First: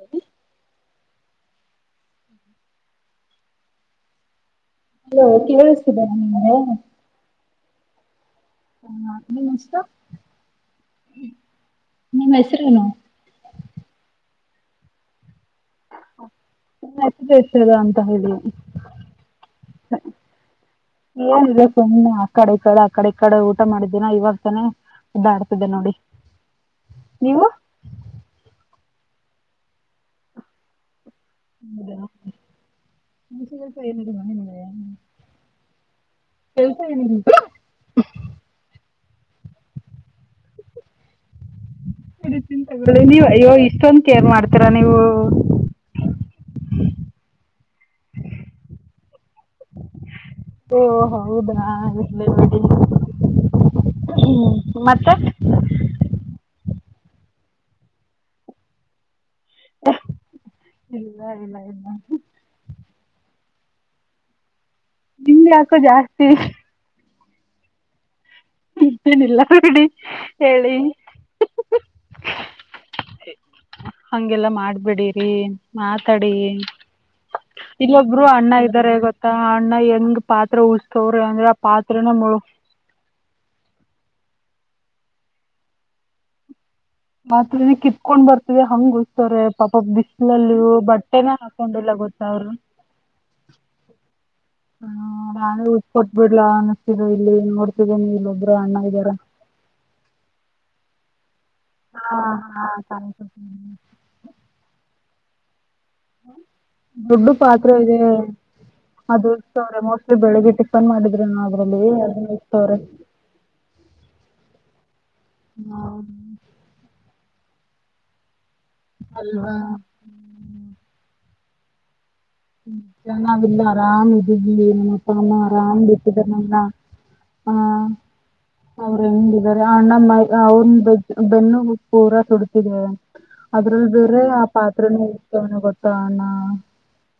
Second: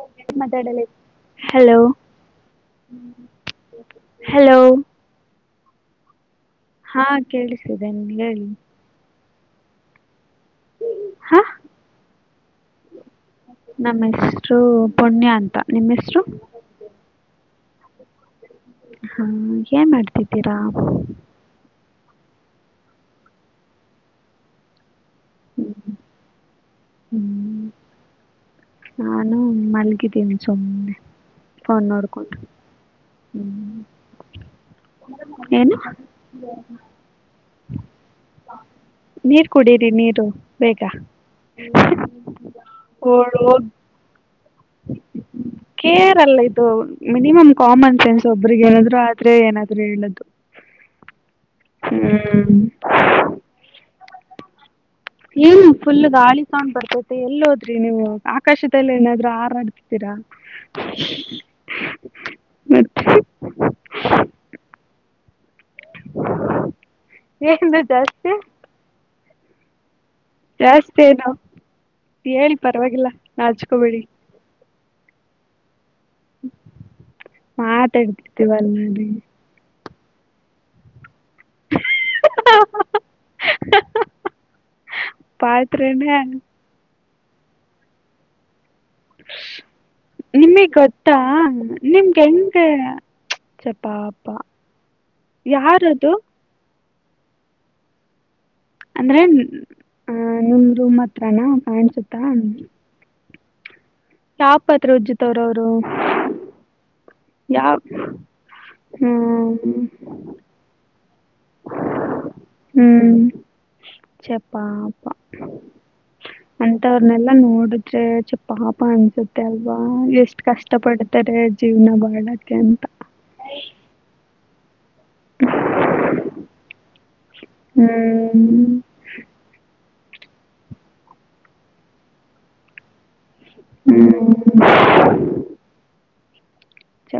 Hello ಮಾತಾಡಲ ಲೋ hello ಹ ಕವ ಬ ಹಾ ಕೇಳಿಸಿದ್ದೇನೆ ಹೇಳಿ ಹ ನಿ ಮಷ್ಟ ಹಾ ನಿಮ್ಮ್ ಹೆಸರೇನು ನಮ್ಮ ಹೆಸರು ಪುಣ್ಯ ಅಂತ ನಿಮ್ಮ ಹೆಸರು ನಿಮ್ಮ ಹೆಸರು ಅಂತ ಹೇಳು ಹಾ ಏನ್ ಮಾಡ್ತಿದ್ದೀರಾ ಸ ಆ ಕಡೆ ಈ ಕಡೆ ಆ ಕಡೆ ಈ ಕಡೆ ಊಟ ಮಾಡಿದ್ದೇನ ಇವಾಗ ತಾನೇ ಇದ್ದ ಆಡ್ತಿದ್ದ ಹ್ಮ್ ನೋಡಿ ನೀವು ನಾನು ಮಲಗಿದ್ದೀನಿ ಸುಮ್ಮನೆ ಫೋನ್ ನೋಡ್ಕೊಂಡು ಹ ಕೆಲ್ಸ ಏನರಿ ಮನ ನಿಗೆ ಏನು ಕೆಲ್ಸ ಏನಿ ಹ ನೀರ್ ಕುಡೀರಿ ನೀರು ಬೇಗ ನೀ ಅಯ್ಯೋ ಇಷ್ಟೊಂದ ಕೇರ್ ಮಾಡ್ತೀ ಕೇರಲ್ಲ ಇ ಮಿನಿಮಮ್ ಕಾಮನ್ ಸೆನ್ಸ್ ಒಬ್ರಗ ಹೇಳಿದ್ರು ಆದ್ರೆ ಏನಾದ್ರು ಹೇಳ್ದದು ಓ ಹೌದಾಲ ನೋ ಹ್ಮ ಏನು ಫುಲ್ ಗಾಳಿ ಸೊಂಡ್ ಬರ್ತೈತಿ ಎಲ್ಲಿ ಹೋದ್ರಿ ನೀವು ಆಕಾಶದಲ್ಲಿ ಏನಾದ್ೂ ಆ ಡ್ತೀರಾ ಇಲ್ಲ ಇಲ್ಲ ಇಲ್ಲ ಹ ನಿಮ್ ಯಾಕೋ ಜಾಸ್ತಿ ಏನು ಜಾಸ್ತಿ ಏನಿಲ್ಲ ರೆಡಿ ಜಾಸ್ತಿ ಏನು ಹೇಳಿ ಪರವಾಗಿಲ್ಲ ನಾಚ್ಕೋಬೇಡಿ ಬಿಡೀರಿ. ಮಾತಾಡಿ ಇಲ್ಲೊಬ್ರು ಅಣ್ಣ ಮಾತಾಡ್ತಿರ್ತೀವಲ್ಲ ಇದ್ದಾರೆ ನೀ ಗೊತ್ತಾ ಅಣ್ಣ ಎ ಹಂಗ್ ಪಾತ್ರ ಉಸತವ್ರಿ ಅಂದ್ರೆ ಆ ಪಾತ್ರನ ಮುಳ ಪತ್ರರೇಣ ಮಾತ್ರನ ಕಿತ್ಕೊಂಡ್ ಬರ್ತಯ ಹಂಗ ಗೊಸ್ತವ್ರೆ ಪಾಪಪ ಬಿಸ್ಲಲ್ಲ ನಿಮಗ್ ಗೊತ್ತಾ ಬಟ್ಟೆನ ಹಾಕೊಂಡಿಲ್ಲ ನಿಮ್ಗೆ ಗೊತ್ತಾವರು. ಹೆಂಗೆ ಚಪಾಪ ಹ್ಮ ನಾನು ಉ ಕೊಟ್ ಯಾರದು ಬಿಡ್ಲ. ಇಲ್ಲಿ ನೋಡ್ತಿದ್ದೇನೆ ಇಲ್ಲೊ ಅಂದ್ರೆ ಅ ನಮ ರೂಮ ಹತ್ರನಾ ಕಾಣಸುತ್ತಾ. ಹ್ಮ. ಶಾಪತ್ರ ಉಜ್ಜಿತವ್ರ ಅವ್ರು ಹ್ಮ. ದೊಡ್ಡು ಪಾತ್ರೆ ಇದೆ ಅದು ಇತವ್ರೆ ಹ್ಮ್ ಮೋಸ್ಟ್ಲಿ ಬೆಳಿಗ್ಗೆ ಟಿಫನ್ ಮಾಡಿದ. ರು ಅದ್ರಲ್ಲಿ ಅದತ ಅವ್ರ ಚಪಾಪಾ ಅಂತವ. ಎಲ್ಲಾ ನೋಡಿದ್ರೆ ಚಪ್ಪಾಪ ಅನ್ಸುತ್ತೆ ಅಲ್ವಾ ಎಷ್ಟ ಕಷ್ಟ ಪಡ್ತಾರೆ. ಜೀವನದಾಗ ಚೆನಿಲ್ಲ ಆರಾಮ ಇದ ಏ ಅಮ್ಮರಾಮ ಬಿಟ್ಟಿದ್ದಾರೆ ನ ಆ ಹ್ಮ್ ಅವರು ಹೆಂಗಿದ್ದಾರೆ. ನಣ ಮೈ ಅವ್ರನ ಬೆ ಬೆನ್ನು ಉ ಪೂರ ಸುಡತಿದ್ದಾರೆ. ಅದ್ರಲ್ ಬರೆ ಹ್ಮ್ ಆ ಪಾತ್ರೆನ ಇತವನ ಗೊತ್ತ ಅಣ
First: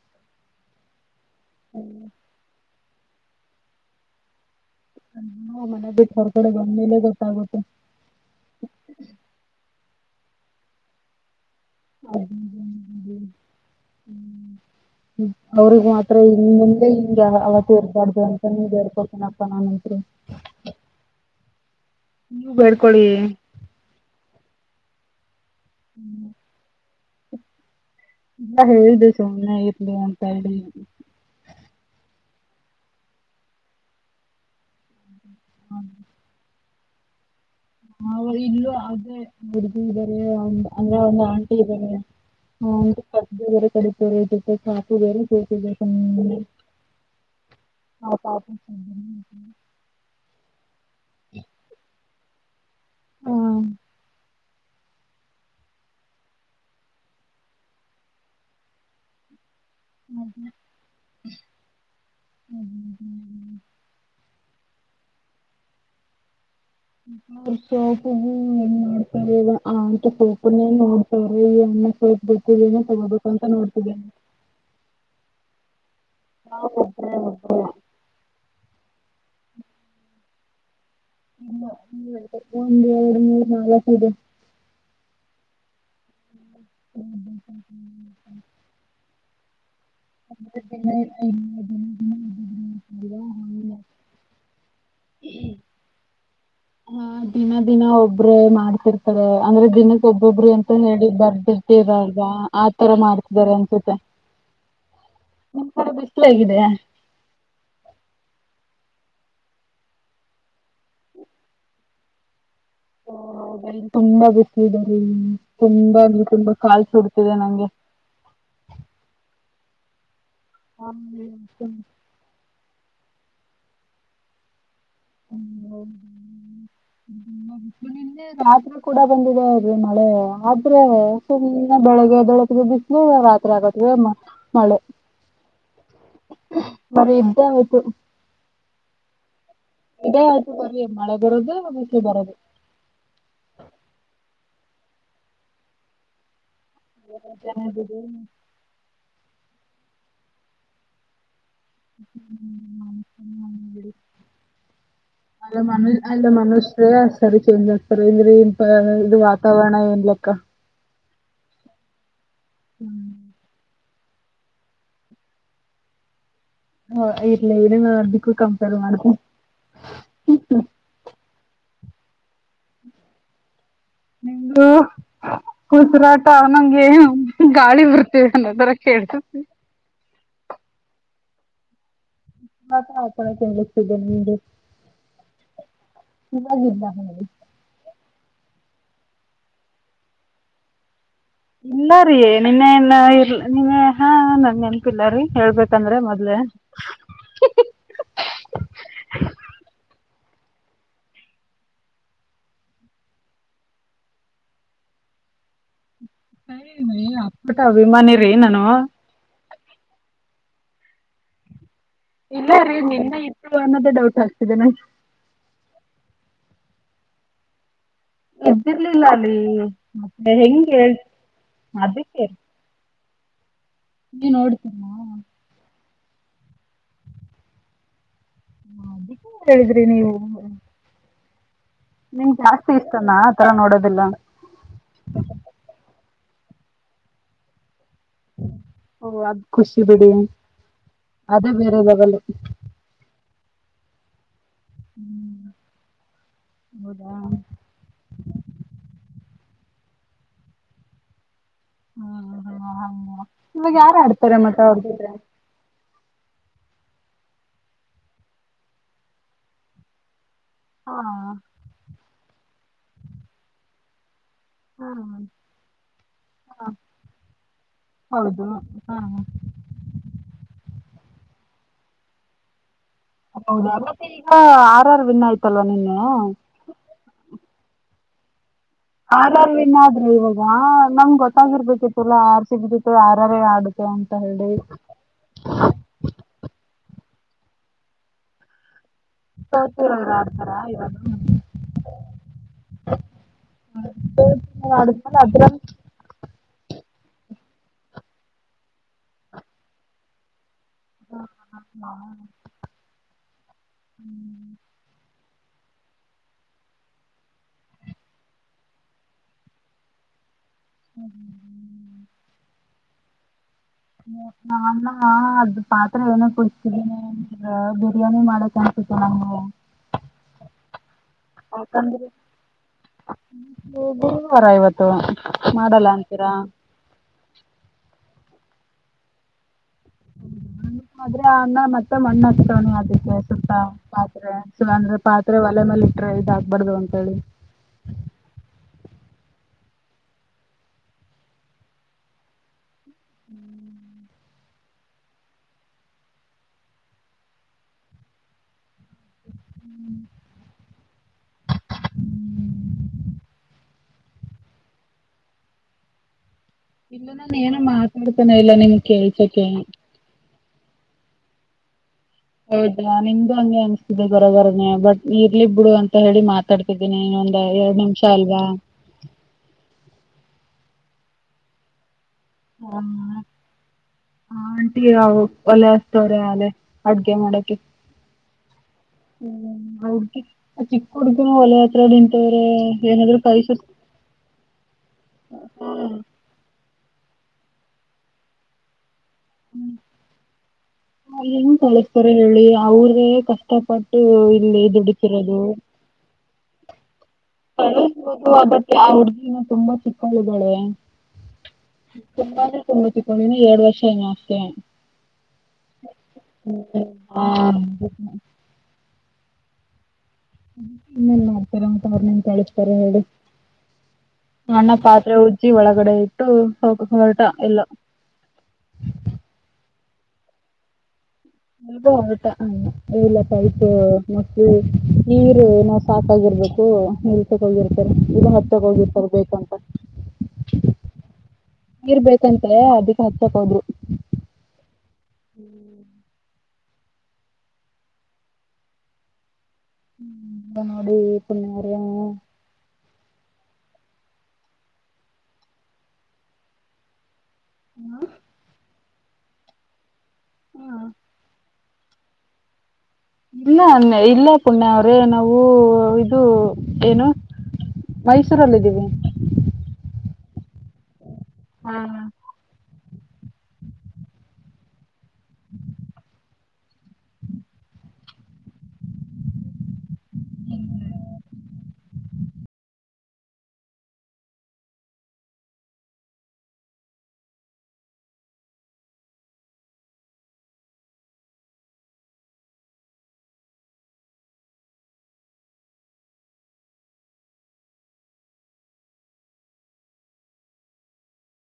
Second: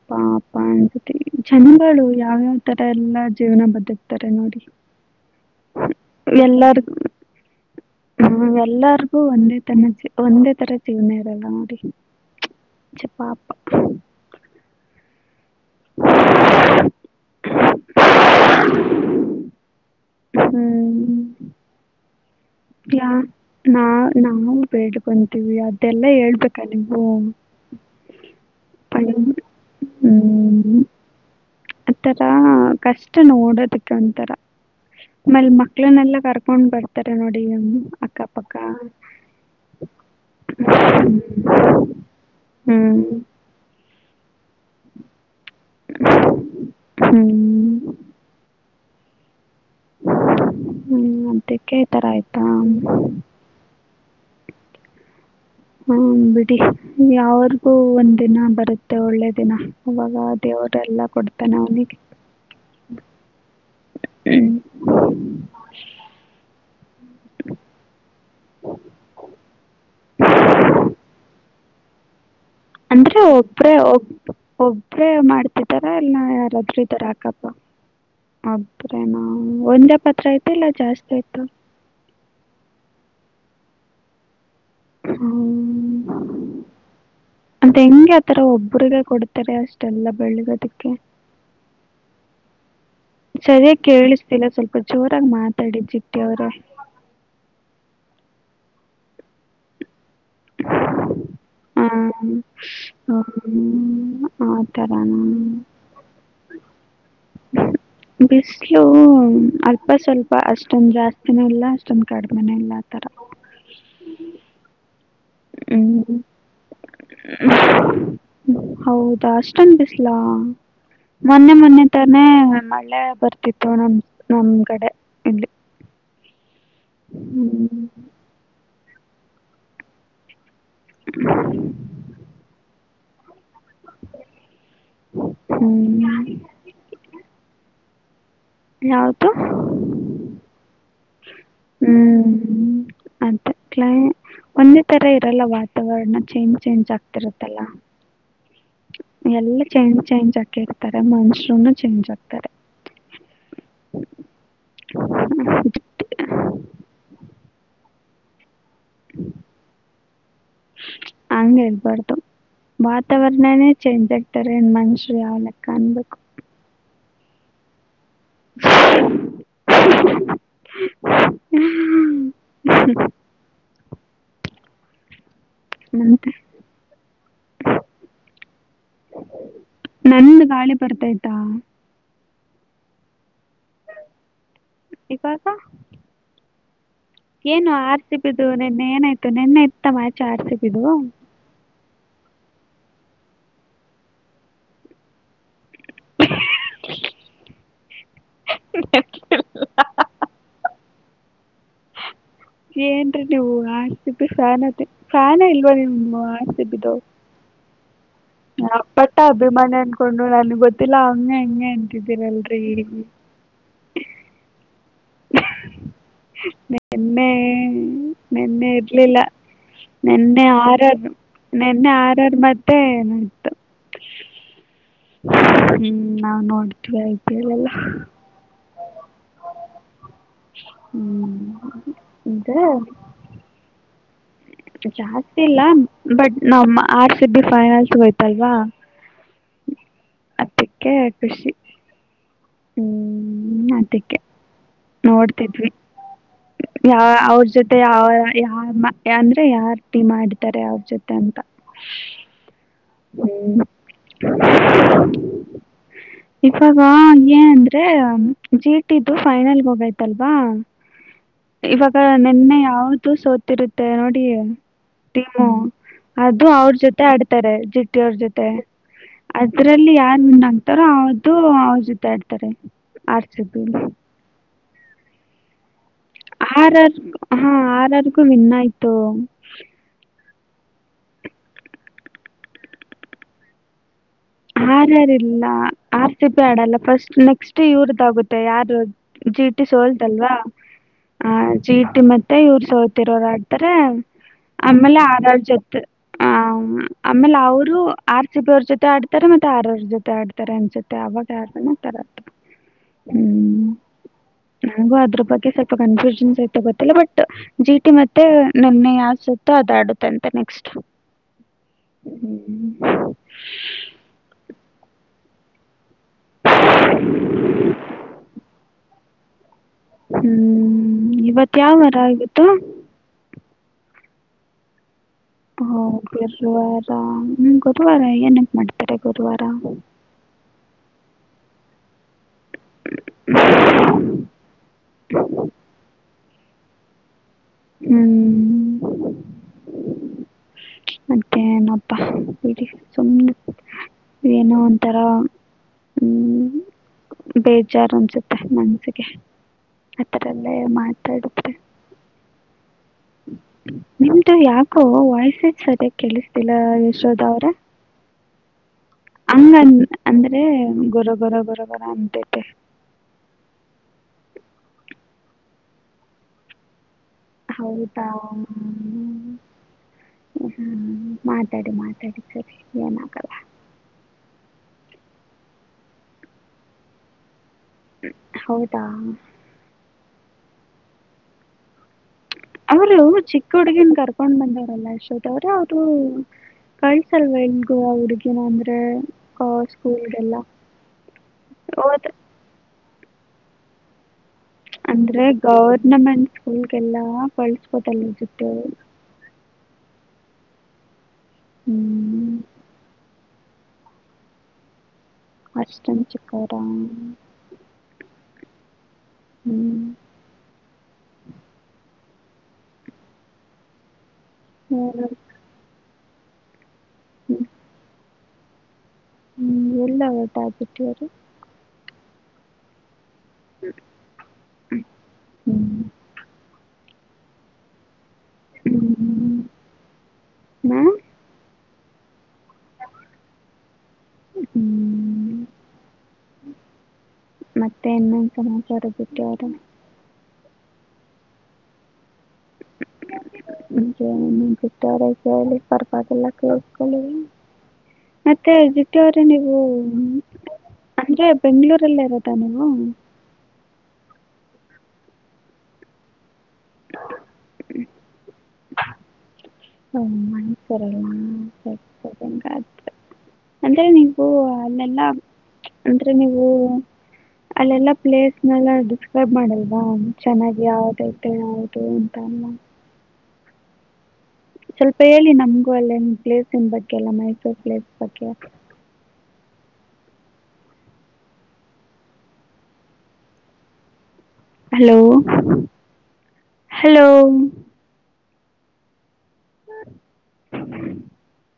ಪ್ಪಾ ಅಪ್ಪಾ ಅನ್ಸತಿ ಚನ್ನಗಳು ಯಾವ್ಯಾವ ತರ ಎಲ್ಲಾ ಜೀವನ ಬದಿಕ್ತಾರೆ ನೋಡಿ. ಮನೆ ಬಿಟ್ಟು ಹೊರ ಕಡೆ ಬಂದ್ಮೇಲೆ ಗೊತ್ತಾಗುತ್ತೆ. ಹ್ನು ಎಲ್ಲರಿಗು ಒಂದೇ ತನ ಒಂದೇ ತರ ಜೀವ್ನ ಇರಲ್ಲ. ಪಾ ಅವ್ರಗ ಮಾತ್ರ ಹ ಮುಂದೆ ಹಿಂಗಗೆ ಅವತಿ ಇರ್ಬಾರ್ದು ಅಂತ ನೀವ ಹೇಳ್ಕೊಡ್ತೀನಪ್ಪಾ ನಾ ಹ್ಮ. ನೀ ಬರ್ ಯಾ ನಾ ನಾವು ಬೇಡ್ಕಂತೀವಿ ಅದೆಲ್ಲ ಹೇಳ್ಬೇಕ ನಿಮ್ ಹ್ಮ. ಹಾ ಹೇಳದುಸ ಅ ಇಲಿ ಅ ಕ ಆ ತರಾ ಕಷ್ಟ ನೋಡೋದಕ್ಕ ಒಂತರ ಮ ಮಕ್ಳನ್ನೆಲ್ಲಾ ಕರ್ಕೊಂಡ್ ಬರ್ತಾರೆ ನೋಡಿ. ಅವ ಅಕ್ಕಪಕ್ಕ ಇಲ್ಲೂ ಅದೇ ಹುಡುಗಿ ಇದಾರೆ ಅಂದ್ರೆ ಒಂದು ಆಂಟಿ ಇದ್ದಾರೆ. ಹ ಹ್ಮ್ ಕರ್ ಕಡೆ ತೆ ಸಾಪ ವ ಹ್ಮ್ ಹ ಹ್ಮ ಮತ್ತೆ ಕ ಈ ತರ ಆಯ್ತು. ಹ್ಮ ಬಿಡಿ ಯಾವರ್ಗೂ ಒಂದ ದಿನ ಬರುತ್ತೆ ಒಳ್ಳೆ ದಿನ ಅವಾಗ ದೇವ್ರಲ್ಲ ಕೊಡ್ತಾನ ಅವನಿಗೆ ಹ್ಮ ಹ ಸೌಪ ಹ್ಮ ಏನ ನೋಡ್ತಾರೆ ಇವ ಆಂಂತ ಸೋಪನ ನ ನೋಡ್ತಾರ ಈ ಅಣ ಸ್ವಲ್ಪ ಅಂದ್ರೆ ಒಬ್ರೇ ಒಬ್ರೇ ಮಾಡ್ತ ರ ಎಲ್ಲ ನಾವ್ ಯಾರಾದ್ರೂ ಇದ್ದಾರ ಒಬ್ರೇ ಅಕಪ್ಪ ಒಬ್ರು ಹ ಒಂದೇ ಪತ್ರ ಐತೆ ಇಲ್ಲ ಜಾಸ್ತಿ ಆಯ್ತು ಹ ಒಂದು ಎರಡು ಮೂೂರು ನಾಲ್ಕ ಇದೆ. ಹ್ಮ. ಹ್ಮ ಹ ಹ ಆತರ ಒಬ್ಬ್ರಿಗೆ ಹ್ಮ ಕೊಡ್ತಾರೆ ಅಷ್ಟೆಲ್ಲ ಅ ದ ಹ್ಮ. ಬೆಳಗೋದಕ್ಕೆ ಸರಿಯಾಗಿ ಕೇಳಿಸ್ತಿಲ್ಲ ಸ್ವಲ್ಪ ಜೋರಾಗಿ ಮಾತಾಡಿದ್ ಜಿಟ್ಟಿ ಅವ್ರೇ ಹ ದಿನ ದಿನ ಒಬ್ರ ಮಾಡ್ತಿರ್ತಾರೆ ಅಂದ್ರೆ ದಿನ ಒಬ್ಬೊಬ್ಬರು ಅಂತಾನ ಹೇಳಿ ಹ ಬರ್ದಿರ್ಟ್ಟರಲ್ಗ ಆತರ ಮಾಡ್ತಿದಾರೆ ಅನ್ಸುತ್ತ ಆ ತರನಾ ನ ಬಿಸಲಗಿದೆ ಮ ಅಲ್ಪ ಸ್ವಲ್ಪ ಅಷ್ಟೊಂದ ಜಾಸ್ತಿನೇ ಇಲ್ಲ ಅಷ್ಟೊಂದ ಕಡಿ್ಮೆನೇ ಇಲ್ಲ ಆ ಥರ ಹ ತುಂಬಾ ಗುತ್ತಾರೆ ತುಂಬಾ ಹ್ಮ್ ಅಲ್ಲಿ ತುಂಬಾ ಬಿಸಿಲು ಕಾಲು ಸುಡತಿತೆ ನಂಗೆ ಅಷ್ಟನ್ ಬಿಸ್ಲಾ ಮೊನ್ನೆ ಮೊನ್ನೆ ತಾನೇ ಮಾಡ ಮಳೆ ಬರ್ತಿತ್ತು ನಮ ನಮ್ ಕಡೆ ಇಲ್ಲಿ [inaudible] ರಾತ್ರಿ ಕೂಡ ಬಂದಿದೆ ಅೀ ಮಳೆ ಸುಮ್ಮನೆ ಬೆಳಗ್ಗೆ ದೊಳಕಗೆ ಬಿಸ ರಾತ್ರಿ ಆಗತ್ ಮಳೆ ಹ್ಞೂ ಬರಿ ಇದ್ದೇ ಆಯ್ತು ಯಾವದುು ಇದೆಆಯೆತು! ಬರೆಮಳೆಬರೋದು ಮತ್ತೆ, ಬರೋದು ಅಂತಕ್ಲೇ, ಒಂದೇ ತರ ಇರಲ್ಲ ವಾತಾವರಣ ಚೇಂಜ್ ಚೇಂಜ್ ಆಗ್ತಿರತ್ತಲ್ಲ. ಜನ ಎಲ್ಲ ಚೆಂಜ್ ಚೈಂಜ್ ಆಕ ಇರ್ತಾರೆ ಮನುಷ್ಯ. ಚೇಂಜ್ ಆಗ್ತಾರೆ. ಅಲ್ಲ ಮನು ಅಲ್ಲ ಮನುುಷರೆ ಸರಿ. ಚೇಂಜ್ ಚೇಂಜ್ಗ್ತಾರಾ ಇದ್ರಿ ಇ ಇದು ವಾತಾವರಣ ಏನ್ ಕ್ಕ ಹಂಗೆ ಹಳ್ಬಾರ್ದು ವಾತಾವರ್ಣನೇ, ಚೇಂಜ್ ಆಗ್ತಾರೆ ಮನುಷ್ಯರು ಯಾವ ಲೆಕ್ಕ ಅನ್ಬೇಕು. ಹ ಇರ್ಲ ಇದನ ಅದಿಕ್ಕೂ ಕಂಪೇರ್ ಮಾಡ್ಕೋ. ಹ್ಮ [unintelligible] ನಿದುಂ [unintelligible] ಕುಸರಾಟ ನಂತೆ ಅನಂಗೆ ಗಾಳಿ ಬರ್ತೇವಿ ಅನ್ನೋ ತರ ಕೇಳುತ [unintelligible] ನಂದು ಗಾಳಿ ಬರ್ತೈತ. ಹತ ಆ ಕೇಳತಿದ್ದೇನೆ ನಿಮಗೆ ಇವಾಗ ಇಾಗಿಲ್ಲ ಏನು ಆರ್ಸಿಬಿದು ನಿನ್ನೆ ಏನಾಯ್ತು ನಿನ್ನೆ ಇತ್ತ ಮ್ಯಾಚ್ ಆರ್ಸಿಬಿದು. ಇಲ್ಲಾರೀ ನಿನ್ನೆಲ್ಲ ಇರ್ಲ ನಿನ್ನ ಹಾ ನನ್ ನೆನಪಿಲ್ಲಾರಿ ಹೇಳ್ಬೇಕು. ತೊಂದ್ರೆ ಮೊದ್ಲೇ. ಏನ್ರಿ ನೀವು ಆರ. ಸಿ. ಬಿ ಫ್ಯಾನು ಫ್ಯಾನೆ ಇಲ್ವಾ ನಿಮ. ಅಪ್ಪಟ ಅಭಿಮಾನಿ. ರೀ ನಾನು ಅಪ್ಪಟ್ಟ ಅಭಿಮಾನಿ ಅನ್ಕೊಂಡು ನನ್ಗ್ ಗೊತ್ತಿಲ್ಲ ಹಂಗೆ ಹಿಂಗೆ. ಇಲ್ಲ ರೀ ನಿನ್ನೆ ಇತ್ತು ಅನ್ನೋದೇ ಡೌಟ್ ಹಾಕ್ತಿದೆ ನನ್. ನೇನ್ನೆ. ನೆನ್ನೆ ಎದ್ದಿರ್ಲಿಲ್ಲ ಇರ್ಲಿಲ್ಲ... ಅಲ್ಲಿ ಮತ್ತೆ ನೆನ್ನೆ ಹೆಂಗೆ ಆರದು. ನಿನ್ನೆ ಆರಾರ್ ಮಟ್ಟೇ ನೀ ನೋಡ್ತೀನ ಹ್ಮ್ ನಾವ್ ನೋಡ್ತೀವಿ ಆಯ್ತಲ್ಲಲ್ಲ. ಅದಕ್ಕೆ ಹೇಳಿದ್ರಿ ನೀವು ಹ್ಮ್. ನಿಮ್ಗ್ ಜಾಸ್ತಿ ಇಷ್ಟನಾ ಆ ತರ ನೋಡೋದೆಲ್ಲ. ಜಾಸ್ತಿ ಇಲ್ಲ ಬಟ್ ನಮ್ ಆರ್. ಸಿ. ಬಿ ಫೈನಲ್ಸಗೆ ಹೋಯ್ತಲ್ವಾ. ಓ ಅದ್ ಖುಷಿ ಬಿಡಿ ಅದೇ ಬೇರೆ ಲೆವೆಲ್ ಹ್ಮ್ ಅದಕ್ಕೆ ಹ್ಮ್ ನೋಡ್ತಿದ್ವಿ. ಯ ಹೌದಾ ಅವ್ರ ಜೊತೆ ಅವರ ಯಾವ ಯಮ ಯನ. ಅದೇ ಯಾರ್ ಟೀಮ್ ಆಡಿದರಾ ಅವ್ರ ಜೊತೆ ಅಂತ. ಹ್ಮ ಹ್ಞೂ ಇವಾಗ ಯಾರ ಆಡ್ತಾರೆ ಮತ್ತ ಅವ್ರ ಜೊತೆ ಇವಾಗ ಏನ್ಅಂದ್ರೆ ಜೀಟಿದು ಫೈನಲ್ ಹೋಗಬೇಕು ಹಾ ನಿನ್ನೆ ಯಾವ್ದು ಸೋತಿರುತ್ತೆ ನೋಡಿ ಟೀ ಹಾ ಟೀಮು ಅದು ಹಾ, ಅವ್ರ ಜೊತೆ ಆಡ್ತಾರೆ. ಟ್ಟ ಅವ್ರ ಜೊತೆ ಹೌದು ಹಾ ಅದ್ರಲ್ಲಿ ಯಾರ್ ವಿನ್ ಆಗ್ತಾರೋ ಅವ್ದು ಅವ್ರ ಜೊತೆ ಆಡ್ತಾರೆ. ಆರ್ ಸಿ ಬಿ ಹೌದಾ ಮತ್ತೆ ಈಗ ಆರ್ ಆರ್ ವಿನ್ ಆಯ್ತಲ್ವಾ ನಿನ್ನೆ ಆರ್ ಆರ್ ಹಾ ಆರ್ ಆರ್ ಗು ವಿನ್ ಆಯ್ತು ಆರ್ ಆರ್ ವಿನ್ ಆದ್ರು ಇವಾಗ ವಾ ನಮ್ ಗೊತ್ತಾಗಿರ್ಬೇಕಿತ್ತುಲಾ ಆರ್ ಸಿಗದಿತ್ತು ಆರಾರೇ ಆಡುತ್ತೆ ಅಂತ ಹೇಳಿ ಆರ್ ಆರ್ ಇಲ್ಲ ಆರ್ ಸಿ ಬಿ ಆಡಲ್ಲ ಫಸ್ಟ್ ನೆಕ್ಸ್ಟ್ ಇವ್ರದ್ದಾಗುತ್ತೆ ಯಾರು ಜಿ ಟಿ ಸೋತಿರೋರು ಸೋಲ್ತಲ್ವಾ ಆಡ್ತಾರ ಇವಾಗ ಜಿ ಟಿ ಮತ್ತೆ ಇವ್ರ್ ಸೋತಿರೋರು ಆಡ್ತಾರೆ. ಸೋತಿರೋರು ಆಮೇಲೆ ಆಡಿದ್ಮೇಲೆ ಆರ್ ಆರ್ ಅದ್ರಲ್ಲಿ ಜೊತೆ ಆ ಆಮೇಲೆ ಅವರು ಮೊದ್ಲು ಆರ್ ಸಿ ಬಿ ಅವ್ರ ಜೊತೆ ಆಡ್ತಾರೆ ಮತ್ತೆ ಆರ್ ಆರ್ ಅವ್ರ ಜೊತೆ ಆಡ್ತಾರೆ ಅಂತ ಜೊತೆ ಅವಾಗ ಯಾರನ ನಮ್ಮ ತರ ಹ್ಮ್ ನನಗೂ ಅದ್ರ ಬಗ್ ಸ್ವಲ್ಪ ಕನ್ಫ್ಯೂಷನ್ ಆಯತ ಗೊತ್ತಿಲ್ಲ ಬಟ್ ಜಿ ಟಿ ಮತ್ತೆ ನನ್ನೆ ಯಾವ್ ಸುತ್ತೋ ಅದ ಆಡುತ್ತೆ ಅಂತ ನೆಕ್ಸ್ಟ್ ಹ್ಮ್್ಮ ಹ್ಮ ನಾನ ಅದ ಪಾತ್ರೆ ಏನ ಕುಡಿಸತಿದೀನಿ ಬಿರಿಯಾನಿ ಮಾಡಕ [unintelligible] ಹ್ಮ್ ಇವತ್ ಯಾವ ವರ ಯಾಕಂದ್ರೆ ಆಗತ್ತು ಗುರುವಾರ ಇವತ್ತು ಹ ಮಾಡಲ್ಲ ಅಂತೀರಾ ಗುರುವಾರ ನಿ ಗುಧವಾರ ಏನ್ಪ್ ಮಾಡ್ತಾರೆ ಗುರುವಾರ ್ರೆ ಆ ಅನ್ನ ಮತ್ತ ಮಣ್ಣ ಿ ಅದಕ್ಕೆ ಸ್ವಲ್ಪ ಪಾತ್ರೆ ಅಂದ್ರೆ ಪಾತ್ರೆ ಒಲೆ ಮೇಲೆ ಇಟ್ಟ್ರೆ ಇದ ಬಡ್ದ್ ಅಂತ ಹೇಳಿ ಹ್ಮ್ ಮತ್ತೆ ಏನಪ್ಪಾ ಇ ಹ್ಮ್ ಏನೋ ಒಥರ ಹ್ಮ್ ಬೇಜಾರು ಅನ್ಸುತ್ತೆ ನನ್ಸ ಆತರಲ್ಲ ಮಾತಾಡುದ್ರೆ ನಿಮ್ದು ಯಾಕೋ ವೈಸೂ ಸರಿಯಾಗಿ ಕೇಳ ಿಲ್ಲ ಇಲ್ಲ ಯಶೋದ ನಾನು ಅವರ ಏನು ಮಾತಾಡ್ತಾನೆ ಇಲ್ಲ ನಿಮ್ಗೆ ಕೇಳ್ಸಕ್ಕೆ ಹಂಗ ಅಂದ್ರೆ ಎ ಗರ ಗರ ಗರ ಗರ ಅಂ ಹೌದಾ ನಿಮ್ದು ಹಂಗೆ ಅನ್ಸ್ತಿದೆ ಬರೋಬರನೆ ಬಟ್ ಇರ್ಲಿಬ್ಬಡು ಅಂತ ಹೇಳಿ ಮಾತಾಡ್ತಿದ ಿ ಇನ್ನ ಒಂದ ಎರಡು ನಿಮಿಷ ಹೌದಾ ಅಲ್ವಾ ಹ್ಮ ಮಾತಾಡಿ ಮಾತಾಡಿ ಸರಿ ಆ ಏನಾಗಲ್ಲ ಆಂಟಿ ಒಲೆ ಹಸ್ತವ್ರೆ ಅದೇ ಅಡ್ಗೆ ಮಾಡಕ ಹೌದಾ ಚಿಕ್ಕಹೂಡಗಿನೆ ವಲಿ ದೇವ್ರೆ ಅವರು ಚಿಕ್ಕ ಹುಡುಗಿನ್ ಕರ್ಕೊಂಡ್ ಬಂದವ್ರಲ್ಲ ಅಷ್ಟೊತ್ತ ಅವ್ರೆ ಅವರು ಕ ಸಲ್ ವೈಲ್ಡ್ ಗೋ ಹುಡುಗಿನ ಅಂದ್ರೆ ಸ್ಕೂಲ್ಗೆಲ್ಲ ನ ಹೆಂಗ್ ಹೋದ ಕಳಸ್ತಾರೆ ಹೇಳಿ ಅವ್ರೇ ಕಷ್ಟಪಟ್ಟು ಇಲ್ಲಿ ಅಂದ್ರೆ ದುಡಿತಿರೋದು ಗೌರ್ನಮೆಂಟ್ ಸ್ಕೂಲ್ಗೆಲ್ಲಾ [unintelligible] ತುಂಬಾ ಚಕ್ಕಳಯಿದ್ದಾಳೆ ಹ್ಮ್ ತುಂಬಾನ ತುಂಬ ಒಳಿನ ಎರಡು ವರ್ಷ ಅಷ್ಟೇ ಅಷ್ಟೊಂದು ಚಿಕ್ಕವರ ಹಾ ಹ್ಮ್ ಇನ್ನೆಲ್ಲ ಮಾಡ್ತರ ಉಟ ಅವ್ರ ನಿನ್ ಕಳಸ್ತಾರೆ ಹೇಳಿ ಅಣ್ಣ ಯಾರು? ಪಾತ್ರೆ ಉಜ್ಜಿ ಒಳಗಡೆ ಇಟ್ಟು ಹೋಗ ಹೊರಟ ಹ್ಮ್. ಎಲ್ಲ ಹ್ಮ್ ಎಲ್ಲ ವಟಾ ಬಿಟ್ಟವ ುತ್ತಾ ಹ ಲ್ಲ ಸೈತ ಮೋಸ್ಟ್ಲಿ ನೀರು ನಾ ಹ್ಮ್ ಸಾಕಾಗಿರ್ಬೇಕು ನೀರು ತಗೋಗಿರ್ತಾರೆ ಇದು ಮತ್ತ ತಗೋಗಿರ್ತಾರೆ ಹ್ಮ್. ಬೇಕಂತ ನಾ? ನೀರ್ ಬೇಕಂತ ಅದಕ್ಕೆ ಹಚ್ಚಕ್ ಹೋದರು ಹ್ಮ್. ಹ್ಮ್ ಮತ್ತೆ ಇನ್ನೊಂದು ಸಮಾಚಾರ ಬಟ್ಟು ಯಾರ ಮಾಡಡಿ ಪನ್ನಾರ ಬಿಟ್ಟವರ ಕಿ ಪರ್ಪದೆಲ್ಲ ಕೇಳಸ್ಕೊಂಡ ಮತ್ತೆ ಜಿತ್ಯ ಅವ್ರ ನೀವು ಅಂದ್ರೆ ಬೆಂ್ಗಳೂರಲ್ಲೇ ಇರದಾ ನೀವು ಇಲ್ಲ ಇಲ್ಲ ಪುಣ್ಯ ಅವ್ರೆ ನಾವು ಇದು ಏನು ಮೈಸೂರಲ್ಲಿದ್ದೀವಿ ಹ ಮನಸರಲ್ಲಾ ಅಂದ್ರೆ ನೀವು ಅಲ್ಲೆಲ್ಲ ಅಂದ್ರೆ ನೀವು ಅಲ್ಲೆಲ್ಲಾ ಪ್ಲೇಸ್ನೆಲ್ಲ ಡಿಸ್ಕ್ರೈಬ್ ಮಾಡಲ್ವಾ ಚೆನ್ನಾಗಿ ಯಾವದ ಯಾದು ಅಂತ ಎಲ್ಲ [inaudible] ಸ್ವಲ್ಪ ಹೇಳಿ ನಮ್ಗೂ ಅಲ್ಲ ಪ್ಲೇಸನ್ ಬಗ್ಗೆ ಎಲ್ಲ ಮೈಸೂರ್ ಪ್ಲೇಸ್ ಬಗ್ಗೆ ಹಲೋ [inaudible] ಹಲೋ ಹ್ಮ [unintelligible]